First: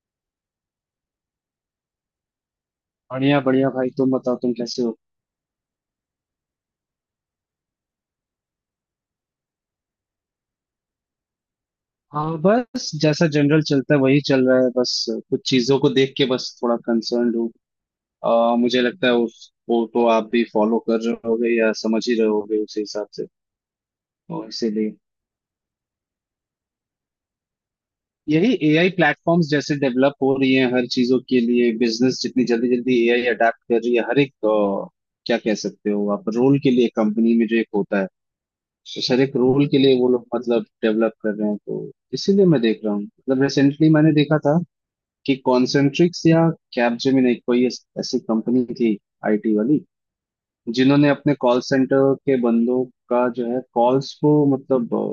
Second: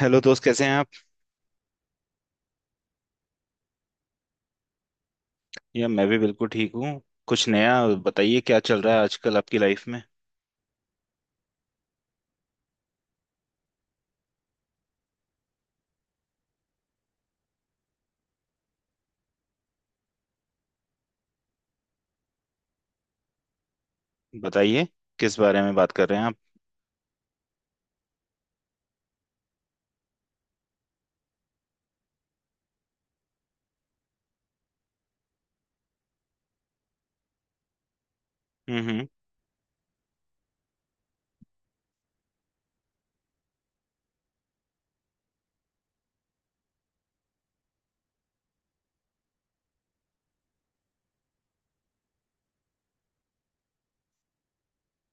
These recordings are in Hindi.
हेलो दोस्त, कैसे हैं आप। बढ़िया बढ़िया भाई, तुम बताओ तुम कैसे हो। या मैं भी बिल्कुल ठीक हूँ। कुछ नया बताइए, क्या चल रहा है आजकल आपकी लाइफ में। हाँ, बस जैसा जनरल चलता है वही चल रहा है बस। कुछ चीजों को देख के बस थोड़ा कंसर्न हूँ। मुझे लगता है उस वो तो आप भी फॉलो कर रहे होगे या समझ ही रहे होगे उसी हिसाब से, और बताइए, इसीलिए किस बारे में बात कर रहे हैं आप। यही एआई प्लेटफॉर्म्स जैसे डेवलप हो रही हैं हर चीजों के लिए। बिजनेस जितनी जल्दी जल्दी एआई अडेप्ट कर रही है हर एक, क्या कह सकते हो आप, रोल के लिए कंपनी में जो एक होता है हम्म। उस हर एक रोल के लिए, वो लोग मतलब डेवलप कर रहे हैं। तो इसीलिए मैं देख रहा हूँ, मतलब रिसेंटली मैंने देखा था कि कॉन्सेंट्रिक्स या कैपजेमिनी, कोई ऐसी कंपनी थी, आईटी वाली, जिन्होंने अपने कॉल सेंटर के बंदों का जो है कॉल्स को मतलब,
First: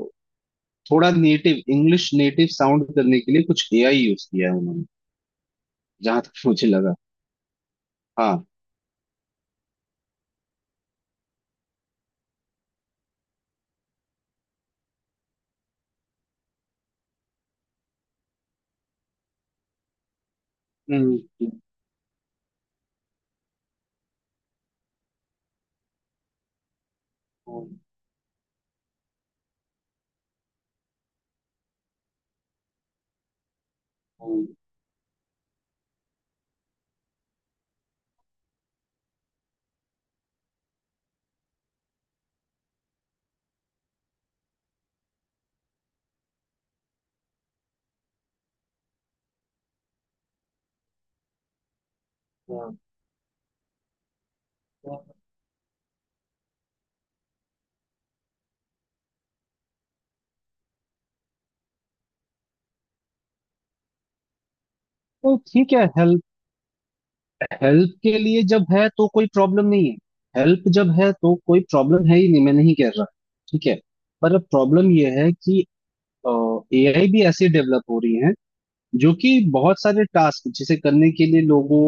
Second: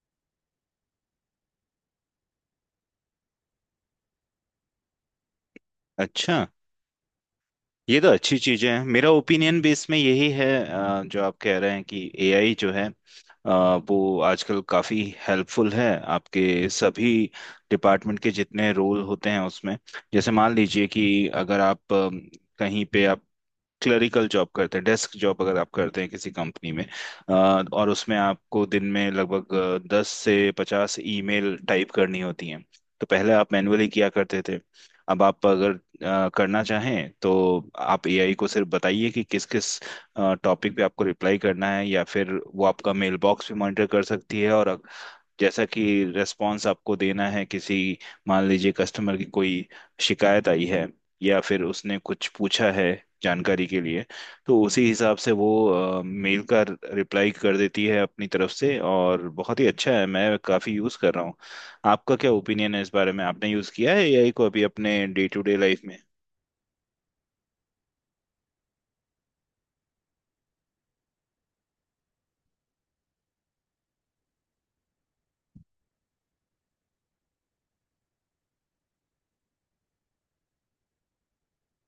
थोड़ा नेटिव इंग्लिश, नेटिव साउंड करने के लिए कुछ एआई यूज किया है उन्होंने, जहां तक अच्छा, मुझे लगा। ये तो अच्छी हाँ। चीज है। मेरा ओपिनियन बेस में यही है जो आप कह रहे हैं कि एआई जो है, वो आजकल काफी हेल्पफुल है आपके सभी डिपार्टमेंट के जितने रोल होते हैं उसमें। जैसे मान लीजिए कि हम्म अगर आप कहीं पे आप क्लरिकल जॉब करते हैं, डेस्क जॉब अगर आप करते हैं किसी कंपनी में, अ, हम्म, और उसमें आपको दिन में लगभग 10 से 50 ईमेल टाइप करनी होती हैं। तो पहले आप मैन्युअली किया करते हम्म, थे। अब आप अगर करना चाहें तो आप एआई को सिर्फ बताइए कि किस किस टॉपिक पे आपको रिप्लाई करना है, या फिर वो आपका मेल बॉक्स भी मॉनिटर कर सकती है। और जैसा कि रेस्पॉन्स आपको देना है, किसी, मान लीजिए कस्टमर की कोई शिकायत आई है या फिर उसने कुछ हाँ। पूछा है जानकारी के लिए, तो उसी हिसाब से वो मेल का रिप्लाई कर देती है अपनी तरफ से। और बहुत ही अच्छा है, मैं काफ़ी यूज़ कर रहा हूँ। आपका क्या ओपिनियन है इस बारे में, आपने यूज़ किया है एआई को अभी अपने डे तो टू डे ठीक लाइफ है, में। हेल्प हेल्प के लिए जब है तो कोई प्रॉब्लम नहीं है। हेल्प जब है तो कोई प्रॉब्लम है ही नहीं, मैं नहीं कह रहा। ठीक है। पर अब प्रॉब्लम यह है कि एआई भी ऐसे डेवलप हो रही हैं, जो कि बहुत सारे टास्क जिसे करने के लिए लोगों,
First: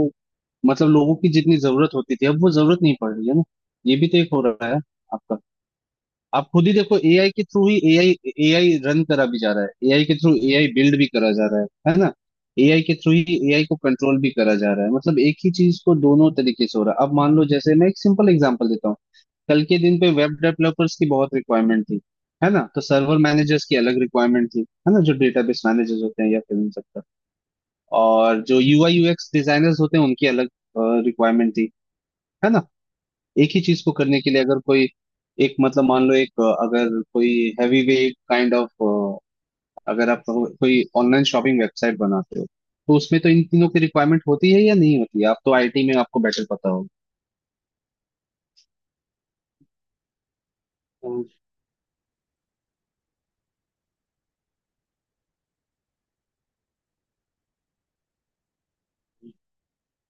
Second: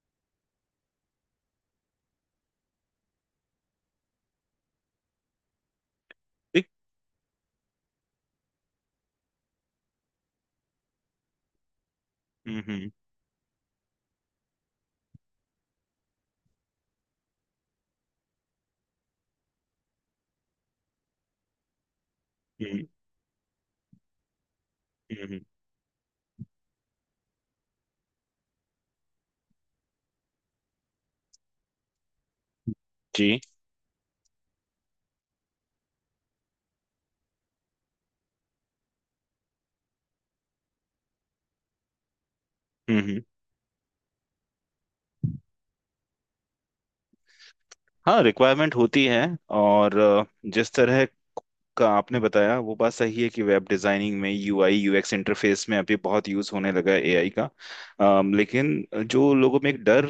मतलब लोगों की जितनी जरूरत होती थी, अब वो जरूरत नहीं पड़ रही है ना। ये भी तो एक हो रहा है आपका। आप खुद ठीक। ही देखो, एआई के थ्रू ही एआई, एआई रन करा भी जा रहा है, एआई के थ्रू एआई बिल्ड भी करा जा रहा है ना। एआई हम्म। के थ्रू ही एआई को कंट्रोल भी करा जा रहा है। मतलब एक ही चीज को दोनों तरीके से हो रहा है। अब मान लो, जैसे मैं एक सिंपल एग्जांपल देता हूँ। कल के दिन पे वेब डेवलपर्स की बहुत रिक्वायरमेंट थी, है ना, तो हम्म सर्वर मैनेजर्स की अलग रिक्वायरमेंट थी, है ना। जो हम्म। डेटाबेस मैनेजर्स होते हैं या फिल्म सकता, और जो यूआई यूएक्स डिजाइनर्स होते हैं उनकी अलग रिक्वायरमेंट थी, है ना। जी एक जी। ही चीज को करने के लिए, अगर कोई एक, मतलब मान लो एक, अगर कोई हैवी वेट काइंड ऑफ, अगर आप कहो, कोई ऑनलाइन शॉपिंग वेबसाइट बनाते हो, तो हम्म। उसमें तो इन तीनों की रिक्वायरमेंट होती है या नहीं होती है? आप तो आईटी में, आपको बेटर पता होगा। हाँ, रिक्वायरमेंट होती है। और जिस तरह का आपने बताया वो बात सही है कि वेब डिजाइनिंग में यूआई यूएक्स इंटरफेस में अभी बहुत यूज होने लगा है एआई का। लेकिन जो लोगों में एक डर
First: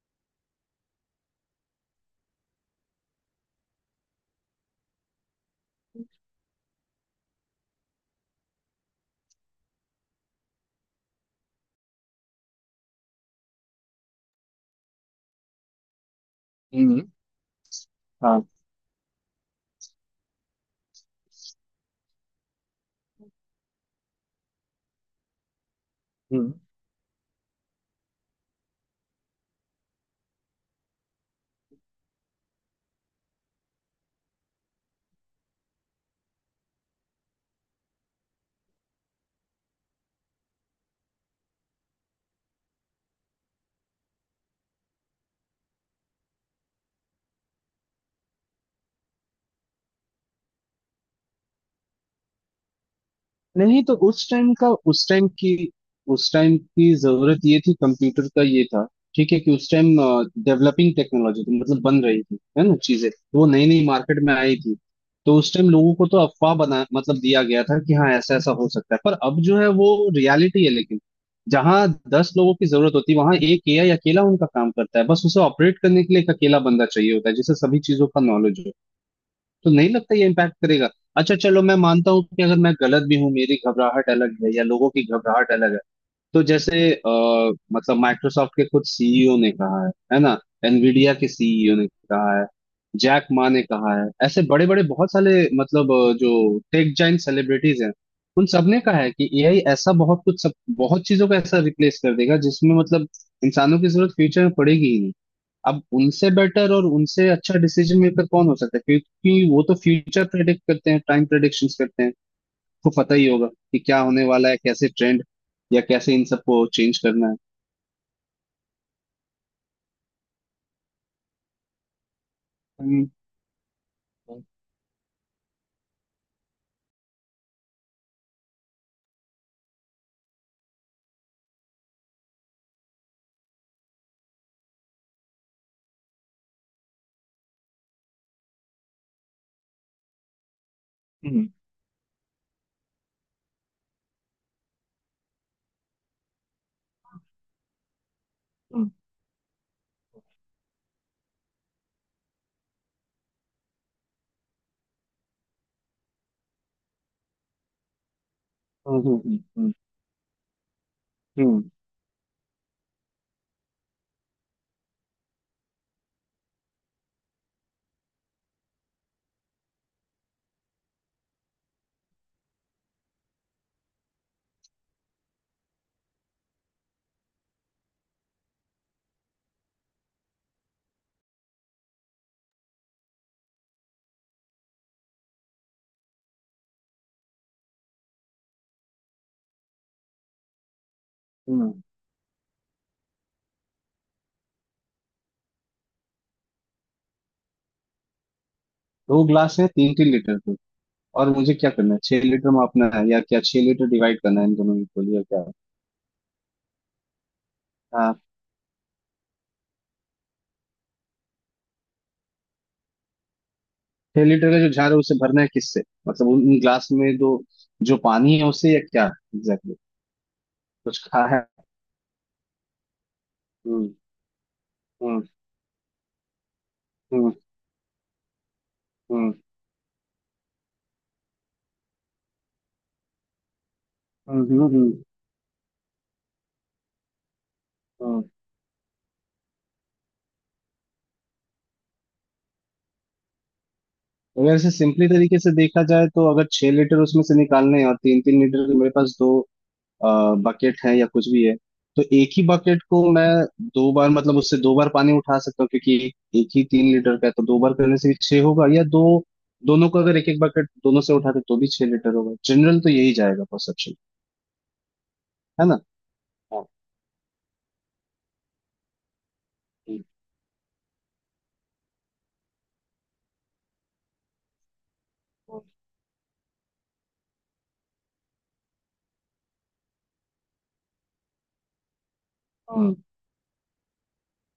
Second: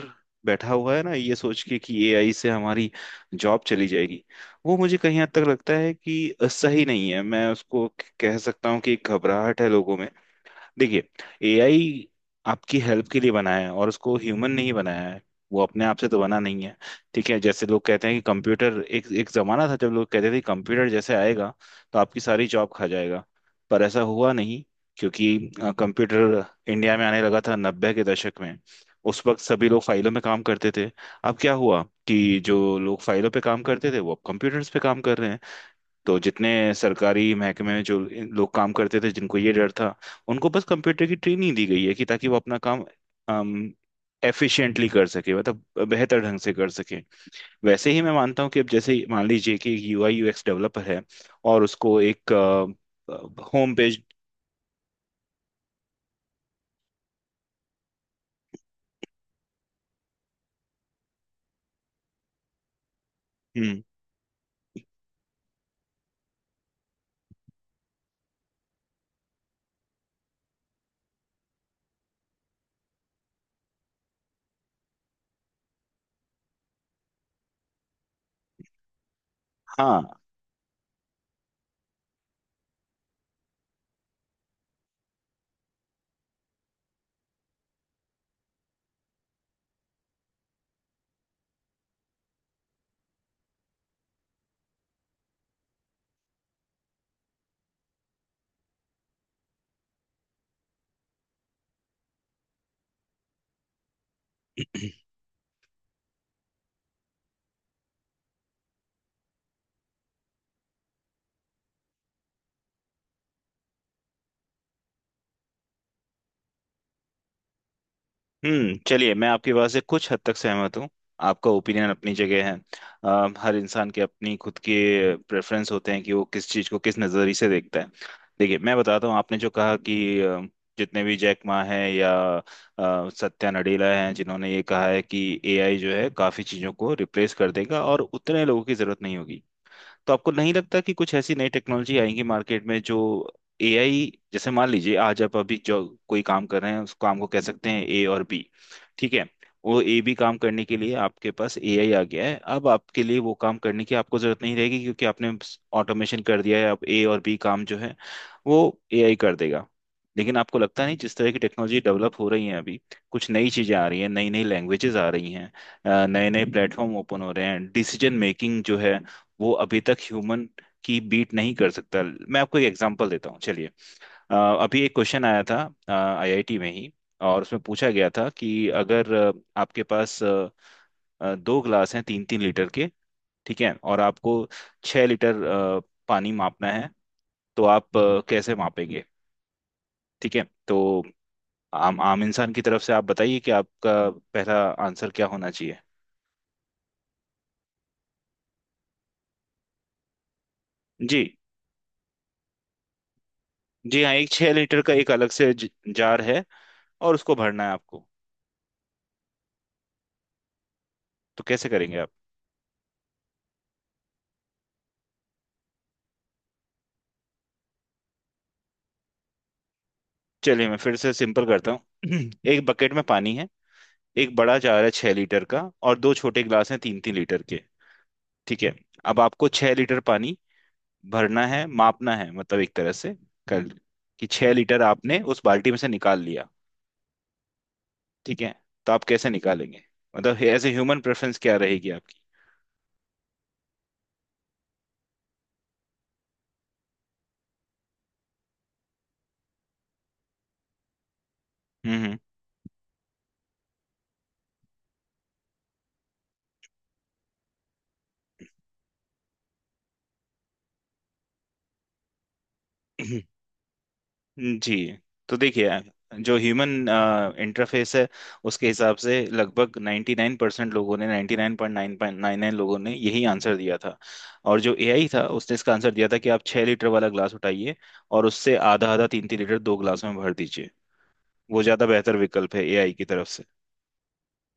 बैठा हुआ है ना, ये सोच के कि एआई से हमारी जॉब चली जाएगी, वो मुझे कहीं हद तक लगता है कि सही नहीं है। मैं उसको कह सकता हूँ कि एक घबराहट है लोगों में। देखिए, एआई आपकी हेल्प के लिए बनाया है, और उसको ह्यूमन नहीं बनाया है। वो अपने आप से तो बना नहीं है। हम्म। ठीक है, जैसे लोग कहते हैं कि कंप्यूटर, एक एक जमाना था जब लोग कहते थे कंप्यूटर जैसे आएगा तो आपकी सारी जॉब खा जाएगा। पर ऐसा हुआ नहीं। क्योंकि हाँ। कंप्यूटर इंडिया में आने लगा था 90 के दशक में। उस वक्त सभी लोग फाइलों में काम करते थे। अब क्या हुआ कि जो लोग फाइलों पे काम करते थे वो अब कंप्यूटर्स पे काम कर रहे हैं। तो जितने सरकारी महकमे में जो लोग काम करते थे जिनको ये डर था, उनको बस कंप्यूटर की ट्रेनिंग दी गई है कि ताकि वो अपना काम अम, एफिशिएंटली कर सके, मतलब बेहतर ढंग से कर सके। वैसे ही मैं मानता हूँ कि अब जैसे ही मान लीजिए कि यूआई यूएक्स डेवलपर है और उसको एक होम नहीं, तो पेज। उस टाइम की जरूरत ये थी, कंप्यूटर का ये था। ठीक है, कि उस टाइम डेवलपिंग टेक्नोलॉजी थी, मतलब बन रही थी, है ना चीजें, तो वो नई हम्म। नई मार्केट में आई थी। तो उस टाइम लोगों को तो अफवाह बना, मतलब दिया गया था कि हाँ ऐसा ऐसा हो सकता है, पर अब जो है वो रियलिटी है। लेकिन जहाँ 10 लोगों की जरूरत होती है, वहां एक एआई अकेला उनका काम करता है, बस उसे ऑपरेट करने के लिए एक अकेला बंदा चाहिए होता है, जिसे सभी चीजों का नॉलेज हो। तो नहीं हाँ। लगता ये इम्पैक्ट करेगा? अच्छा चलो, मैं मानता हूँ कि अगर मैं गलत भी हूँ, मेरी घबराहट अलग है या लोगों की घबराहट अलग है, तो जैसे, मतलब माइक्रोसॉफ्ट के खुद सीईओ ने कहा है ना, एनवीडिया के सीईओ ने कहा है, जैक मा ने कहा है। ऐसे बड़े बड़े बहुत सारे, मतलब जो टेक जाइंट सेलिब्रिटीज हैं, उन सबने कहा है कि एआई ऐसा बहुत कुछ सब, बहुत चीजों को ऐसा रिप्लेस कर देगा जिसमें, मतलब, इंसानों की जरूरत फ्यूचर में पड़ेगी ही। अब उनसे बेटर और उनसे अच्छा डिसीजन मेकर कौन हो सकता है, क्योंकि वो तो फ्यूचर प्रेडिक्ट करते हैं, टाइम प्रेडिक्शंस करते हैं, तो पता ही होगा कि क्या होने वाला है, कैसे ट्रेंड या कैसे इन सबको चेंज करना है। हम्म। चलिए, मैं आपकी बात से कुछ हद तक सहमत हूँ। आपका ओपिनियन अपनी जगह है। हम्म हर इंसान के अपनी खुद के प्रेफरेंस होते हैं कि वो किस चीज़ को किस नज़रिए से देखता है। देखिए, मैं बताता हूँ। आपने जो कहा कि जितने भी जैक मा हैं या सत्या नडेला हैं, जिन्होंने ये कहा है कि एआई जो है काफ़ी चीज़ों को रिप्लेस कर देगा और उतने लोगों की ज़रूरत नहीं होगी। तो आपको नहीं लगता कि कुछ ऐसी नई हम्म टेक्नोलॉजी आएंगी मार्केट में जो एआई, जैसे मान लीजिए आज आप अभी जो कोई काम कर रहे हैं उस काम को कह सकते हैं ए और बी। ठीक है। वो ए बी काम करने के लिए आपके पास एआई आ गया है, अब आपके लिए वो काम करने की आपको जरूरत नहीं रहेगी, क्योंकि आपने ऑटोमेशन कर दिया है। अब ए और बी काम जो है वो हम्म, एआई कर देगा। लेकिन आपको लगता नहीं, जिस तरह की हम्म, टेक्नोलॉजी डेवलप हो रही है अभी, कुछ नई चीजें आ रही हैं, नई नई लैंग्वेजेस आ रही हैं, नए नए प्लेटफॉर्म ओपन हो रहे हैं। डिसीजन मेकिंग जो है, वो अभी तक ह्यूमन की बीट नहीं कर सकता। मैं आपको एक एग्जांपल देता हूँ, चलिए। अ, अभी एक क्वेश्चन आया था आईआईटी में ही, और उसमें पूछा गया था कि अगर आपके पास दो ग्लास हैं 3 3 लीटर के, ठीक है, और आपको 6 लीटर पानी मापना है, तो आप कैसे मापेंगे। ठीक है। तो हम्म। आम आम इंसान की तरफ से आप बताइए कि आपका पहला आंसर क्या होना चाहिए। दो ग्लास है तीन तीन लीटर के, जी। और मुझे क्या करना है, छह लीटर मापना है या क्या, 6 लीटर जी हाँ, डिवाइड एक करना है छः इन दोनों लीटर का इक्वल, एक या अलग क्या से है? जार है, और उसको भरना है आपको। हाँ। तो कैसे करेंगे आप। छह लीटर का जो झार है उसे भरना है किससे? मतलब उन उन ग्लास में दो, जो पानी है उसे, या क्या? एग्जैक्टली। चलिए, मैं फिर कुछ से खा सिंपल है? करता हूँ। एक बकेट में पानी है, हम्म एक बड़ा जार है छह हम्म लीटर का, और दो छोटे गिलास हैं तीन तीन हम्म। लीटर के। ठीक है। अब हम्म आपको 6 लीटर पानी भरना है, मापना है, मतलब एक तरह से कर, कि हम्म छह हम्म, लीटर हम्म, आपने उस बाल्टी में से निकाल लिया। हम्म। ठीक है, तो आप कैसे निकालेंगे। मतलब एज ए ह्यूमन प्रेफरेंस क्या रहेगी आपकी। अगर इसे सिंपली तरीके से देखा जाए, तो अगर 6 लीटर उसमें से निकालने हैं और तीन तीन लीटर के मेरे पास दो बकेट है या कुछ भी है, तो हम्म एक ही बकेट को मैं दो बार, मतलब उससे दो बार पानी उठा सकता हूँ, क्योंकि एक ही 3 लीटर का है। तो दो बार करने से भी छह होगा, या दो, दोनों को अगर एक एक बकेट दोनों से उठाते तो भी 6 लीटर होगा। जनरल तो यही हम्म। जाएगा परसेप्शन, जी। तो है देखिए, ना। जो हाँ, ह्यूमन इंटरफेस है, उसके हिसाब से लगभग हम्म, 99% परसेंट लोगों ने, 99.999 लोगों ने यही आंसर दिया था। और जो एआई था, उसने इसका आंसर दिया था कि आप 6 लीटर वाला ग्लास उठाइए और उससे आधा आधा 3 3 लीटर दो ग्लास में भर दीजिए। वो ज़्यादा बेहतर विकल्प है एआई हम्म। की तरफ से।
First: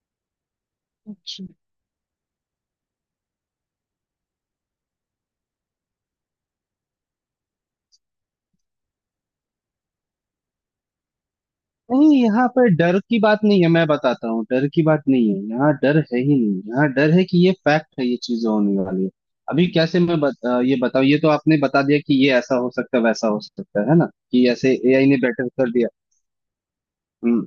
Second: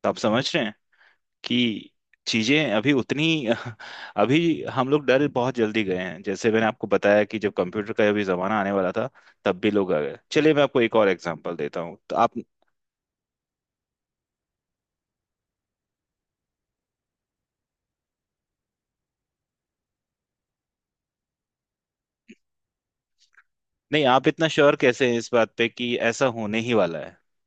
तो आप समझ रहे अच्छा। कि चीजें अभी उतनी अभी हम लोग डर बहुत जल्दी गए हैं। जैसे मैंने आपको बताया कि जब कंप्यूटर का अभी जमाना आने वाला था तब भी लोग आ गए। चलिए, मैं आपको एक और एग्जांपल देता हूँ नहीं, तो आप। यहाँ पे डर की बात नहीं है, मैं बताता हूँ। डर की बात नहीं है, यहाँ डर है ही नहीं। यहाँ डर है कि ये फैक्ट है, ये चीजें होने वाली है। अभी कैसे मैं ये बताऊँ? ये तो आपने बता दिया कि ये ऐसा हो सकता है, वैसा हो सकता है नहीं, ना, आप इतना कि ऐसे श्योर एआई कैसे ने हैं इस बेटर बात पे कर दिया। कि ऐसा होने ही वाला है। हम्म।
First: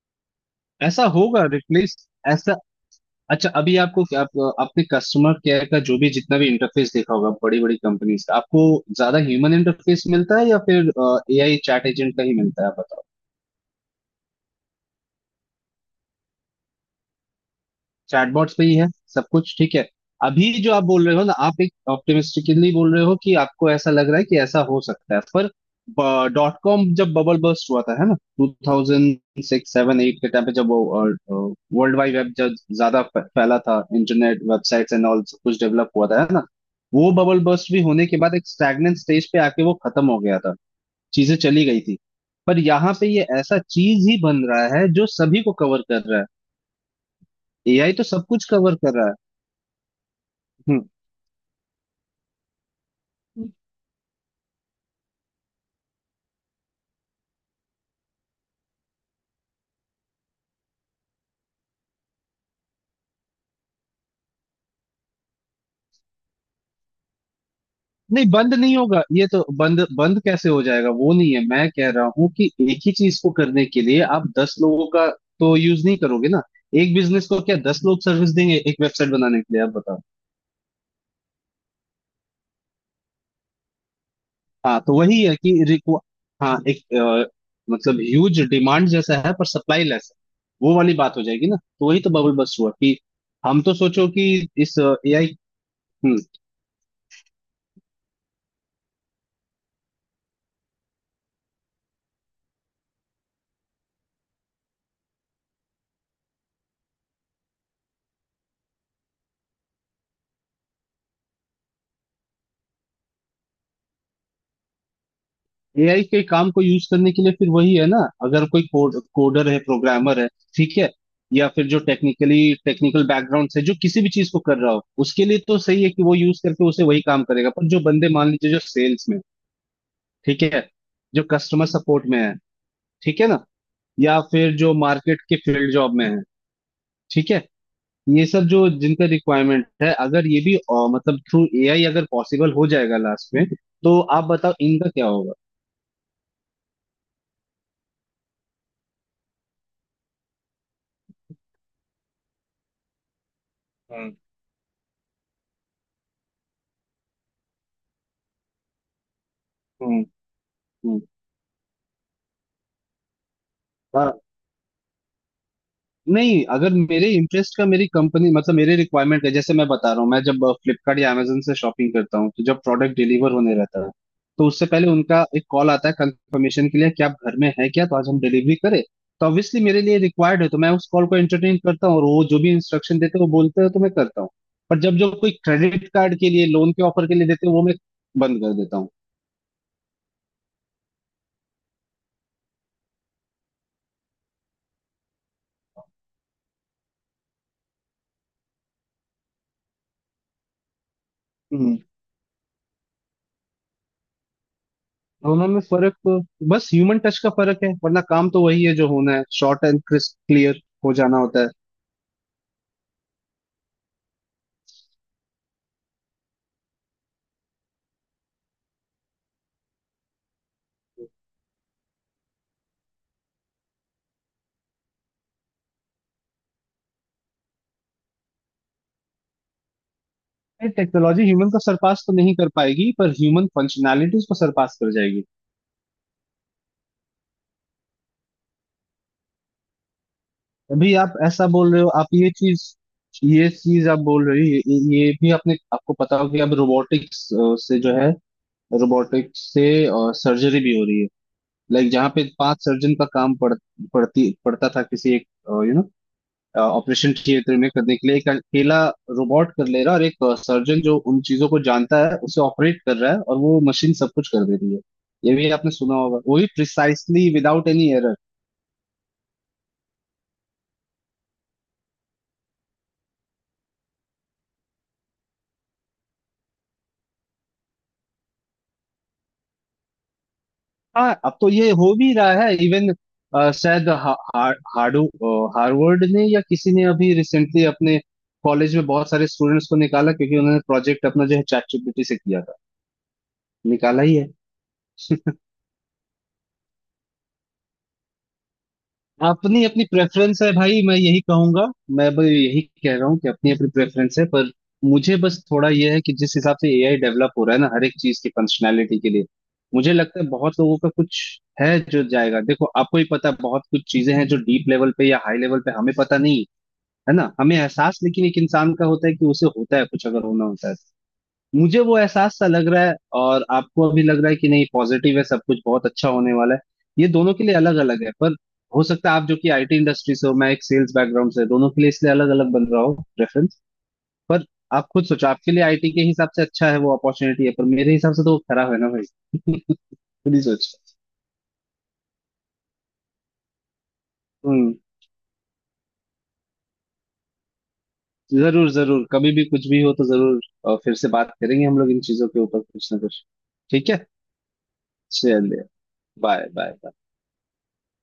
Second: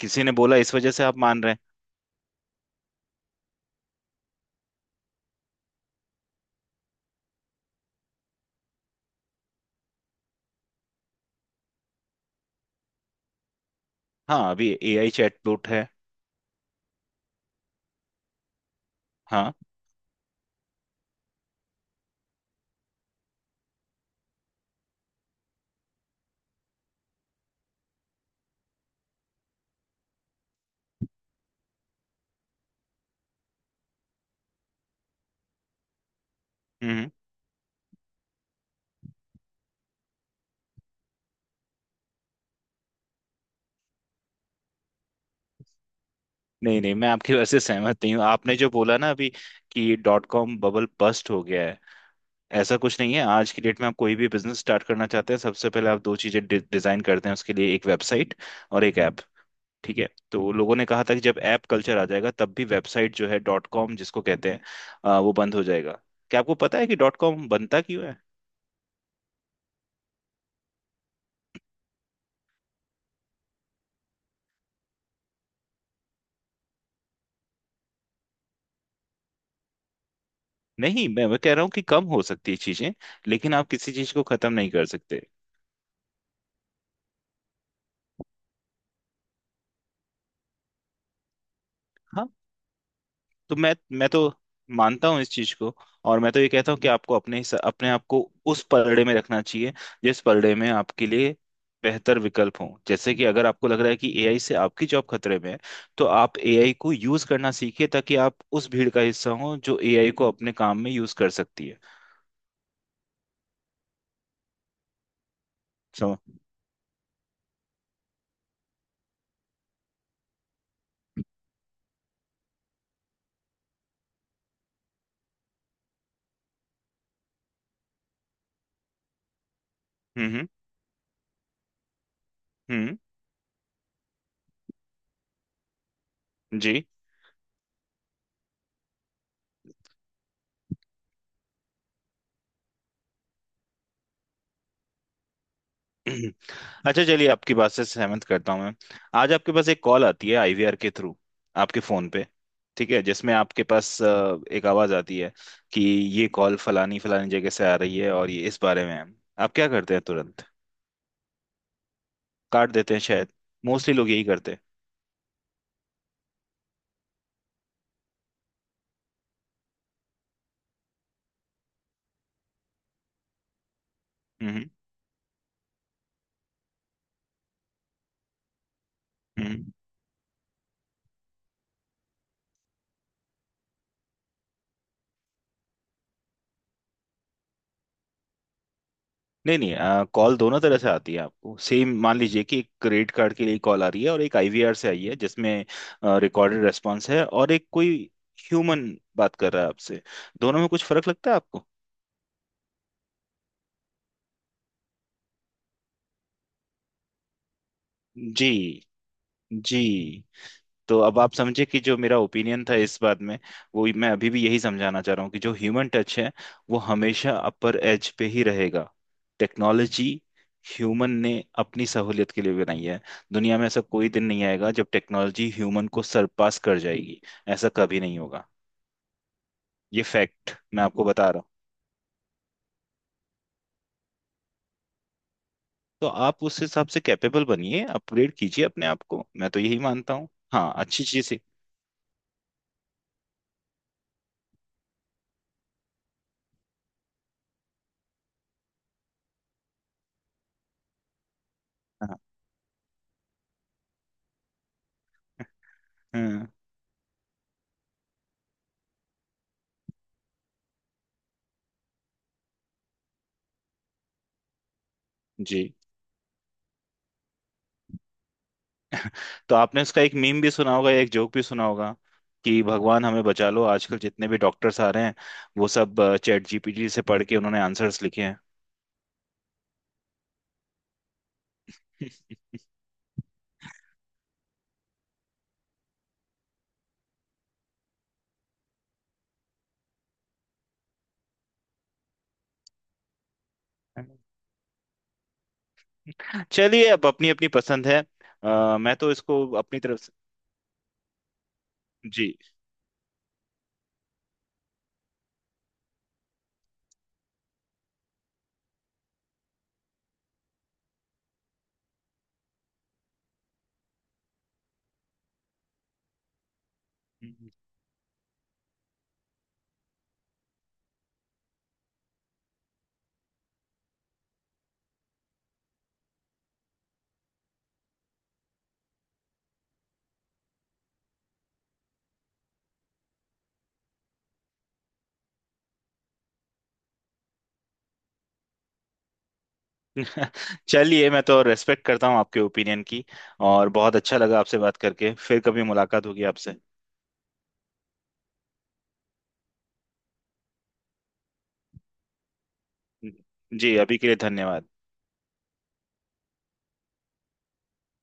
किसी ने बोला इस वजह से ऐसा आप मान होगा रहे हैं। रिप्लेस, ऐसा। अच्छा, अभी आपको आपने कस्टमर केयर का जो भी जितना भी इंटरफेस देखा होगा बड़ी बड़ी कंपनीज का, आपको ज्यादा ह्यूमन इंटरफेस मिलता है या फिर एआई चैट एजेंट का ही मिलता है, आप बताओ। हाँ, अभी एआई चैटबॉट है। चैटबॉट्स पे ही है सब हाँ। कुछ, ठीक है। अभी जो आप बोल रहे हो ना, आप एक ऑप्टिमिस्टिकली बोल रहे हो कि आपको ऐसा लग रहा है कि ऐसा हो सकता है, पर डॉट कॉम जब बबल बर्स्ट हुआ था, है ना, 2006-07-08 के टाइम पे, जब वो वर्ल्ड वाइड वेब जब ज्यादा फैला था, इंटरनेट वेबसाइट्स एंड ऑल सब कुछ डेवलप हुआ था, है ना, हम्म हम्म। वो बबल बर्स्ट भी होने के बाद एक स्टैग्नेंट स्टेज पे आके वो खत्म हो गया था। चीजें चली गई थी। पर यहाँ पे ये ऐसा चीज ही बन रहा है जो सभी को कवर कर रहा है। नहीं नहीं, मैं आपकी वजह से एआई तो सहमत नहीं हूँ। सब कुछ आपने जो कवर कर बोला रहा ना है। अभी कि डॉट कॉम बबल हम्म। बस्ट हो गया है, ऐसा कुछ नहीं है। आज की डेट में आप कोई भी बिजनेस स्टार्ट करना चाहते हैं, सबसे पहले आप दो चीजें डि डिजाइन करते हैं उसके लिए, एक वेबसाइट और एक ऐप। ठीक है। तो लोगों ने कहा था कि जब ऐप कल्चर आ जाएगा तब भी वेबसाइट जो है डॉट कॉम जिसको कहते हैं, वो बंद हो जाएगा। क्या आपको पता है कि डॉट कॉम बनता क्यों है। नहीं, बंद नहीं होगा ये तो, बंद बंद कैसे हो जाएगा? वो नहीं है। मैं कह रहा हूँ कि एक ही चीज को करने के लिए आप 10 लोगों का तो यूज नहीं करोगे ना। एक बिजनेस को क्या 10 लोग सर्विस देंगे एक वेबसाइट बनाने के लिए, आप बताओ। नहीं, मैं कह रहा हूँ कि कम हो सकती है चीजें, लेकिन आप किसी चीज को खत्म नहीं हाँ, कर तो सकते। वही है कि रिक्वा, हाँ एक, मतलब ह्यूज डिमांड जैसा है पर सप्लाई लेस है। वो वाली बात हो जाएगी ना, तो वही तो बबल बस हुआ कि तो हम मैं तो मैं सोचो, तो कि इस मानता हूँ इस एआई। चीज को, और मैं तो ये कहता हूँ कि आपको अपने आप को उस पलड़े में रखना चाहिए जिस पलड़े में आपके लिए बेहतर विकल्प हो। जैसे कि अगर आपको लग रहा है कि एआई से आपकी जॉब खतरे में है, तो आप एआई को यूज करना सीखिए ताकि आप उस भीड़ का हिस्सा हो जो एआई को अपने काम में यूज कर सकती है। एआई के सम- काम को यूज करने के लिए फिर वही है ना, अगर कोई कोडर है, प्रोग्रामर है, ठीक है, या फिर जो टेक्निकल बैकग्राउंड से जो किसी भी चीज को कर रहा हो, उसके लिए तो सही है कि वो यूज करके उसे वही काम करेगा। पर जो बंदे, मान लीजिए जो सेल्स में, ठीक हम्म। है, जो कस्टमर सपोर्ट में है, हम्म, ठीक है ना, या फिर जो मार्केट के फील्ड जॉब में है, जी। ठीक है, ये सब जो जिनका रिक्वायरमेंट है, अगर ये भी, मतलब थ्रू एआई अगर पॉसिबल हो जाएगा लास्ट में, तो आप बताओ इनका क्या होगा? अच्छा चलिए, आपकी बात से सहमत करता हूँ मैं। आज आपके पास एक कॉल आती है आईवीआर के थ्रू, आपके फोन पे। ठीक है, जिसमें आपके पास हम्म एक आवाज आती है कि ये कॉल फलानी फलानी जगह से आ रही है और ये इस बारे में है। आप क्या करते हम्म हैं तुरंत। हम्म, काट देते हैं शायद। मोस्टली लोग हाँ। यही करते हैं। नहीं, अगर मेरे इंटरेस्ट का, मेरी कंपनी मतलब मेरे रिक्वायरमेंट का, जैसे मैं बता रहा हूँ, मैं जब फ्लिपकार्ट या Amazon से शॉपिंग करता हूँ, तो जब प्रोडक्ट डिलीवर होने रहता है, तो हम्म उससे पहले उनका एक कॉल आता है कंफर्मेशन के लिए कि आप घर में है क्या, तो आज हम डिलीवरी करें। तो हम्म। ऑब्वियसली हम्म। मेरे लिए रिक्वायर्ड है, तो मैं उस कॉल को एंटरटेन करता हूँ, और वो जो भी इंस्ट्रक्शन देते हैं वो बोलते हैं तो मैं करता हूँ। पर जब जो कोई क्रेडिट कार्ड के लिए, लोन के ऑफर के लिए देते हैं, वो मैं बंद कर देता हूँ। नहीं नहीं, कॉल दोनों तरह से आती है आपको। सेम मान लीजिए कि एक क्रेडिट कार्ड के लिए कॉल आ रही है, और एक आईवीआर से आई है जिसमें रिकॉर्डेड रेस्पॉन्स है, और एक कोई ह्यूमन बात कर रहा है आपसे। दोनों में कुछ फर्क लगता है आपको। हम्म। दोनों में फर्क बस ह्यूमन टच का फर्क है, वरना काम तो जी। वही है जो होना है, शॉर्ट एंड क्रिस्प जी। क्लियर हो तो अब जाना आप होता है। समझे कि जो मेरा ओपिनियन था इस बात में, वो मैं अभी भी यही समझाना चाह रहा हूँ कि जो ह्यूमन टच है वो हमेशा अपर एज पे ही रहेगा। टेक्नोलॉजी ह्यूमन ने अपनी सहूलियत के लिए बनाई है। दुनिया में ऐसा कोई दिन नहीं आएगा जब टेक्नोलॉजी ह्यूमन को सरपास कर जाएगी। ऐसा कभी नहीं होगा। ये फैक्ट मैं आपको टेक्नोलॉजी बता रहा हूँ। ह्यूमन को सरपास तो नहीं कर पाएगी, पर ह्यूमन फंक्शनैलिटीज को सरपास कर जाएगी। तो आप उस हिसाब से कैपेबल बनिए, अपग्रेड कीजिए अपने आप को। मैं तो यही मानता हूँ, हाँ, अभी अच्छी आप चीज है। ऐसा बोल रहे हो, आप ये चीज आप बोल रहे हो, ये भी। आपने, आपको पता हो कि अब रोबोटिक्स से जो है, रोबोटिक्स से सर्जरी भी हो रही है। लाइक जहाँ हाँ पे 5 सर्जन का काम पड़ता था किसी एक, यू नो, हाँ, ऑपरेशन थिएटर में करने के लिए, एक अकेला रोबोट कर ले रहा है, और एक सर्जन जो उन चीजों को जानता है उसे ऑपरेट कर रहा है, और वो मशीन सब कुछ कर दे रही है। ये भी आपने जी। सुना होगा, वो भी प्रिसाइसली विदाउट एनी एरर। तो आपने उसका एक मीम भी सुना होगा, एक जोक भी सुना होगा कि भगवान हमें बचा लो, आजकल जितने भी डॉक्टर्स आ रहे हैं वो सब चैट जीपीटी से पढ़ के उन्होंने आंसर्स लिखे हैं। हाँ, अब तो ये हो भी रहा है इवन, शायद हा, हा, हाडू हार्वर्ड ने या किसी ने अभी रिसेंटली अपने कॉलेज में बहुत सारे स्टूडेंट्स को निकाला क्योंकि उन्होंने प्रोजेक्ट अपना जो है चैट जीपीटी से किया था। निकाला ही है। चलिए, अब अपनी अपनी पसंद है। मैं तो इसको अपनी अपनी अपनी तरफ से। प्रेफरेंस है भाई, मैं यही कहूंगा। मैं भी जी, यही कह रहा हूँ कि अपनी अपनी प्रेफरेंस है, पर मुझे बस थोड़ा यह है कि जिस हिसाब से एआई डेवलप हो रहा है ना हर एक चीज की फंक्शनैलिटी के लिए, मुझे लगता है बहुत लोगों का कुछ है जो जाएगा। देखो, आपको ही पता है, बहुत कुछ चीजें हैं जो डीप लेवल पे या हाई लेवल पे हमें पता नहीं, है ना, हमें एहसास, लेकिन एक इंसान का होता है कि उसे होता है कुछ अगर होना होता है तो। मुझे वो एहसास सा लग रहा है, और आपको अभी लग रहा है कि नहीं, पॉजिटिव है सब कुछ, बहुत अच्छा होने वाला है। ये दोनों के लिए अलग अलग है, पर हो सकता है आप जो कि आईटी इंडस्ट्री से हो, मैं एक सेल्स बैकग्राउंड से, दोनों के लिए इसलिए अलग अलग बन रहा हो रेफरेंस, पर आप खुद सोचो, आपके लिए आईटी के हिसाब से अच्छा है, वो अपॉर्चुनिटी है, पर मेरे हिसाब से तो वो खराब है ना भाई। खुद ही सोचो। चलिए, मैं तो रेस्पेक्ट करता हूँ आपके ओपिनियन की। और बहुत अच्छा लगा आपसे हम्म। बात करके, फिर कभी मुलाकात होगी आपसे। जरूर जरूर, कभी भी कुछ भी हो तो जरूर, फिर से बात करेंगे हम लोग इन चीजों के ऊपर कुछ ना कुछ। जी, ठीक अभी है, के लिए धन्यवाद। चलिए। Bye bye.